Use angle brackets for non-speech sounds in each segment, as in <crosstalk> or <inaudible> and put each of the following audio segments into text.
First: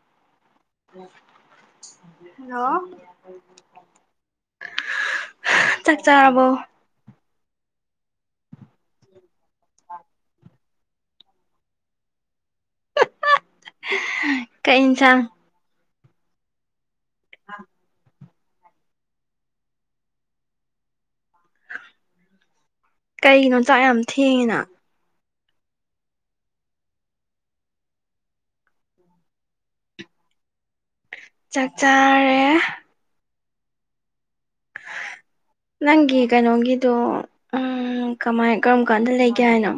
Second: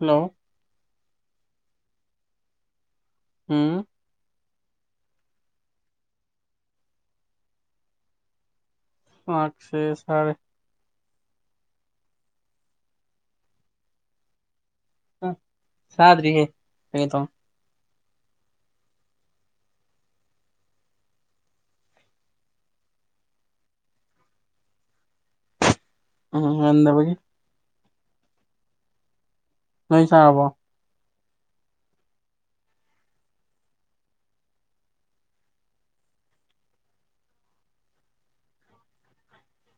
hello hello ꯎꯝ ꯆꯥꯛꯆꯥꯥ ꯑꯕꯣ ꯑꯁꯦ ꯁꯔꯦ ꯀꯛ ꯊ ꯁꯥꯗꯔꯤꯦ ꯀ ꯇ ꯀꯩꯒꯤꯅꯣ ꯆꯥꯛ ꯌꯥꯝ ꯊꯦꯡꯉꯤꯅ ꯎꯝ ꯅꯗꯕꯒꯤ ꯂꯣꯏ ꯆꯥ ꯍꯕꯣ ꯆꯥꯛ ꯆꯥꯔꯦ <unintelligible> ꯅꯪꯒꯤ ꯀꯩꯅꯣꯒꯤꯗꯣ ꯎ ꯀꯃꯥꯏ ꯀꯔꯝ ꯀꯥꯟꯗ ꯂꯩꯒꯦ ꯍꯥꯏꯅꯣ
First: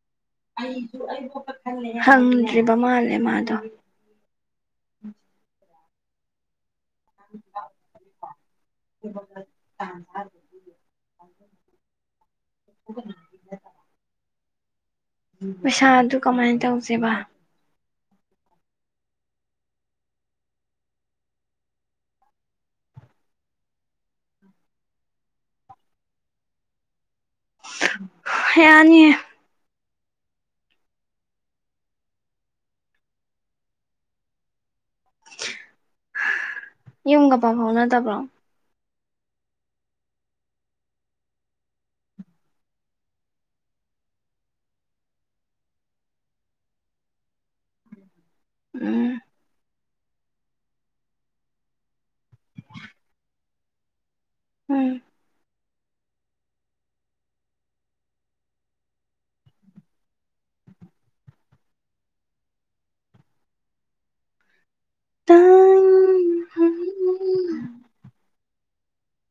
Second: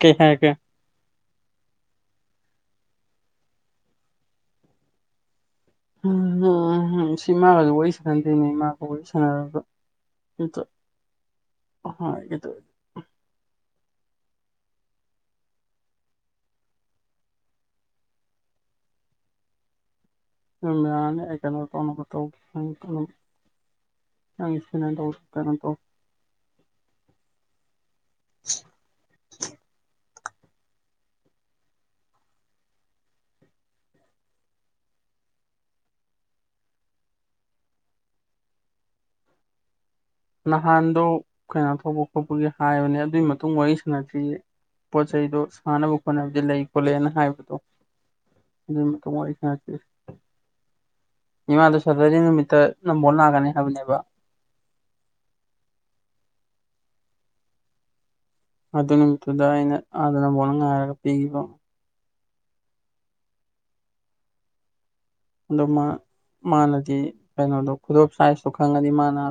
ꯀꯩ ꯍꯥꯏꯔꯛꯀꯦ ꯍꯪꯗ꯭ꯔꯤꯕ ꯃꯥꯜꯂꯦ ꯃꯥꯗꯣ ꯎ ꯍ ꯎꯝ ꯁꯤꯃꯥꯒꯁꯨ ꯋꯥꯔꯤ ꯁꯥꯟꯅꯟꯗꯦꯅꯦ ꯏꯃꯒ ꯋꯥꯔꯤ ꯁꯥꯟꯅꯒ ꯑꯇ ꯍ ꯑꯩꯇ ꯃꯩꯁꯥ ꯑꯗꯨ ꯀꯃꯥꯏꯅ ꯇꯧꯖꯦꯕ ꯌꯥ ꯑꯦꯀꯩꯅ ꯀꯅ ꯇꯧ ꯁꯧ ꯀ ꯅ ꯇꯣ ꯌꯥꯅꯤꯌꯦ ꯌꯨꯝ ꯀ ꯄ ꯐꯥꯎ ꯅꯠꯇꯕ꯭ꯔꯣ ꯅꯍꯥꯟꯗꯣ ꯀꯩꯅꯣ ꯊꯧꯕ ꯈꯣꯠꯄꯒꯤ ꯍꯥꯏꯕꯅꯦ ꯑꯗꯨꯒꯤ ꯃꯇꯨꯡ ꯋꯥꯔꯤꯁꯤꯅꯁꯤ ꯄꯣꯠ ꯆꯩꯗꯨꯣ ꯁꯥꯟꯅꯕ ꯈꯣꯠꯅꯕꯗꯤ ꯂꯩ ꯈꯣꯠꯂꯅ ꯍꯥꯏꯕꯗꯣ ꯑꯗꯨ ꯎꯝ ꯇꯥꯏ ꯈꯦꯁꯤ ꯏꯃꯥꯗ ꯁꯗꯔꯤ ꯅꯨꯃꯤꯠꯇ ꯅꯝꯕꯣ ꯥꯛꯒꯅꯤ ꯍꯥꯏꯕꯅꯦꯕ ꯎꯝ ꯑꯗꯨ ꯅꯨꯃꯤꯠꯇꯨꯗ ꯑꯩꯅ ꯑꯥꯗꯅ ꯣꯅ ꯉꯥꯏꯔꯒ ꯄꯤꯈꯤꯕ ꯑꯗꯨ ꯃꯥꯅꯗꯤ ꯀꯩꯅꯣꯗꯣ ꯈꯨꯗꯣꯞ ꯁꯥꯏꯖꯇꯣ ꯈꯪꯉꯗꯤ ꯃꯥꯅ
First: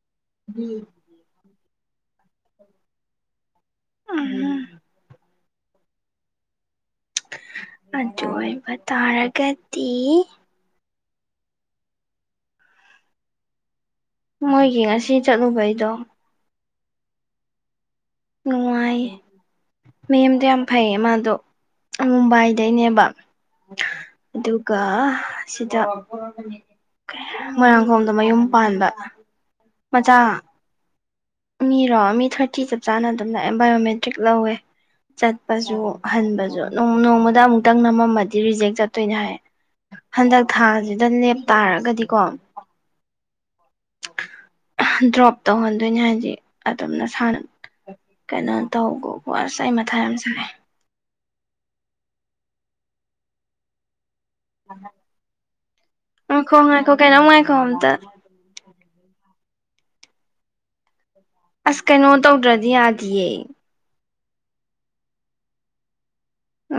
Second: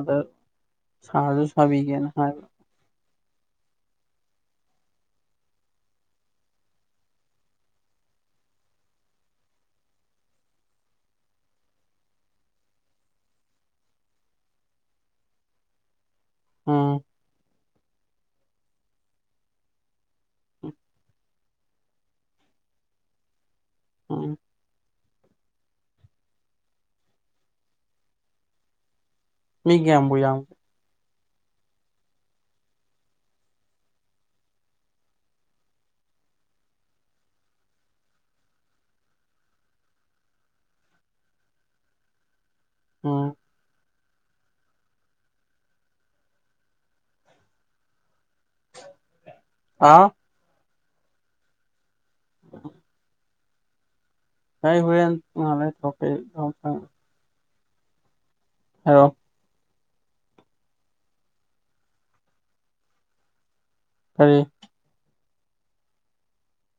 ꯎꯝ ꯍꯥꯕꯤꯒꯅꯦ ꯍꯥꯏ ꯑ ꯑꯗꯨ ꯑꯣꯏꯕ ꯇꯥꯔꯒꯗꯤ ꯃꯣꯏꯒꯤ ꯉꯁꯤ ꯆꯠꯂꯨꯕꯩꯗꯣ ꯑ ꯅꯨꯡꯉꯥꯏꯌꯦ ꯃꯦꯝꯗꯣ ꯌꯥꯝ ꯐꯩꯌꯦ ꯃꯥꯗꯣ ꯃꯨꯝꯕꯥꯏꯗꯩꯅꯦꯕ ꯎꯝ ꯑꯗꯨꯒ ꯁꯤꯗ ꯃꯣꯏꯔꯥꯡꯈꯣꯝꯗ ꯃꯌꯨꯝ ꯄꯥꯟꯕ ꯃꯤ ꯀꯦꯕꯨ ꯃꯆꯥ ꯌꯥꯝꯒꯦ ꯃꯤꯔꯣ ꯃꯤ ꯊꯥꯔꯇꯤ ꯆꯞ ꯆꯥꯅ ꯑꯗꯨꯝ ꯂꯥꯛꯑꯦ ꯕꯥꯏꯑꯣꯃꯦꯇ꯭ꯔꯤꯛ ꯂꯧꯋꯦ ꯆꯠꯄꯁꯨ ꯍꯟꯕꯁꯨ ꯅꯣꯡꯃꯗ ꯑꯃꯨꯛꯇꯪ ꯅꯝꯃꯝꯃꯗꯤ ꯔꯤꯖꯦꯛ ꯆꯠꯇꯣꯏꯅꯦ ꯍꯥꯏꯌꯦ ꯍꯟꯗꯛ ꯊꯥꯁꯤꯗ ꯂꯦꯞꯇꯥꯥꯔꯒꯗꯤꯀꯣ ꯑꯣ ꯗ꯭ꯔꯣꯞ ꯇꯧꯍꯟꯗꯣꯏꯅꯤ ꯍꯥꯏꯗꯤ ꯑꯗꯨꯝꯅ ꯁꯥꯟꯅ ꯀꯩꯅꯣ ꯇꯧꯒꯀ ꯑꯁ ꯑꯩ ꯃꯊꯥ ꯍꯥꯎ ꯑꯃ ꯆꯪꯉꯦ ꯎ ꯀꯥꯏ ꯍꯔ ꯊꯣꯛꯧꯄꯩ ꯀꯣꯝꯗ ꯍꯂꯣ ꯑꯁ ꯀꯩꯅꯣ ꯇꯧꯗ꯭ꯔꯗꯤ ꯌꯥꯗꯤꯌꯦ ꯐꯔꯤ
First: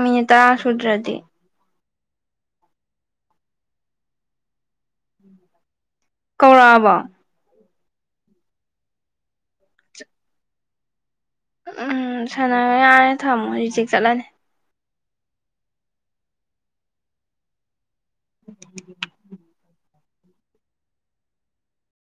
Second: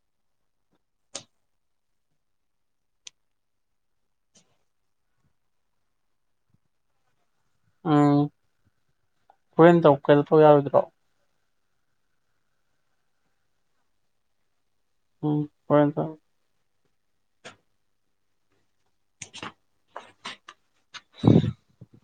ꯃꯤꯅꯨꯠ ꯇꯔꯥ ꯁꯨꯗ꯭ꯔꯥꯗꯤ ꯀꯧꯔꯥꯛꯑꯕꯣ ꯎꯝ ꯍꯣꯔꯦꯟ ꯇꯧ ꯀꯩꯗꯣ ꯇꯧ ꯌꯥꯔꯣꯏꯗ꯭ꯔꯣ ꯎꯝ ꯁꯥꯟꯅꯔꯣ ꯌꯥꯔꯦ ꯊꯝꯃꯣ ꯔꯤꯖꯤꯛ ꯆꯠꯂꯅꯤ ꯎꯝ ꯍꯣꯏ <unintelligible> <unintelligible>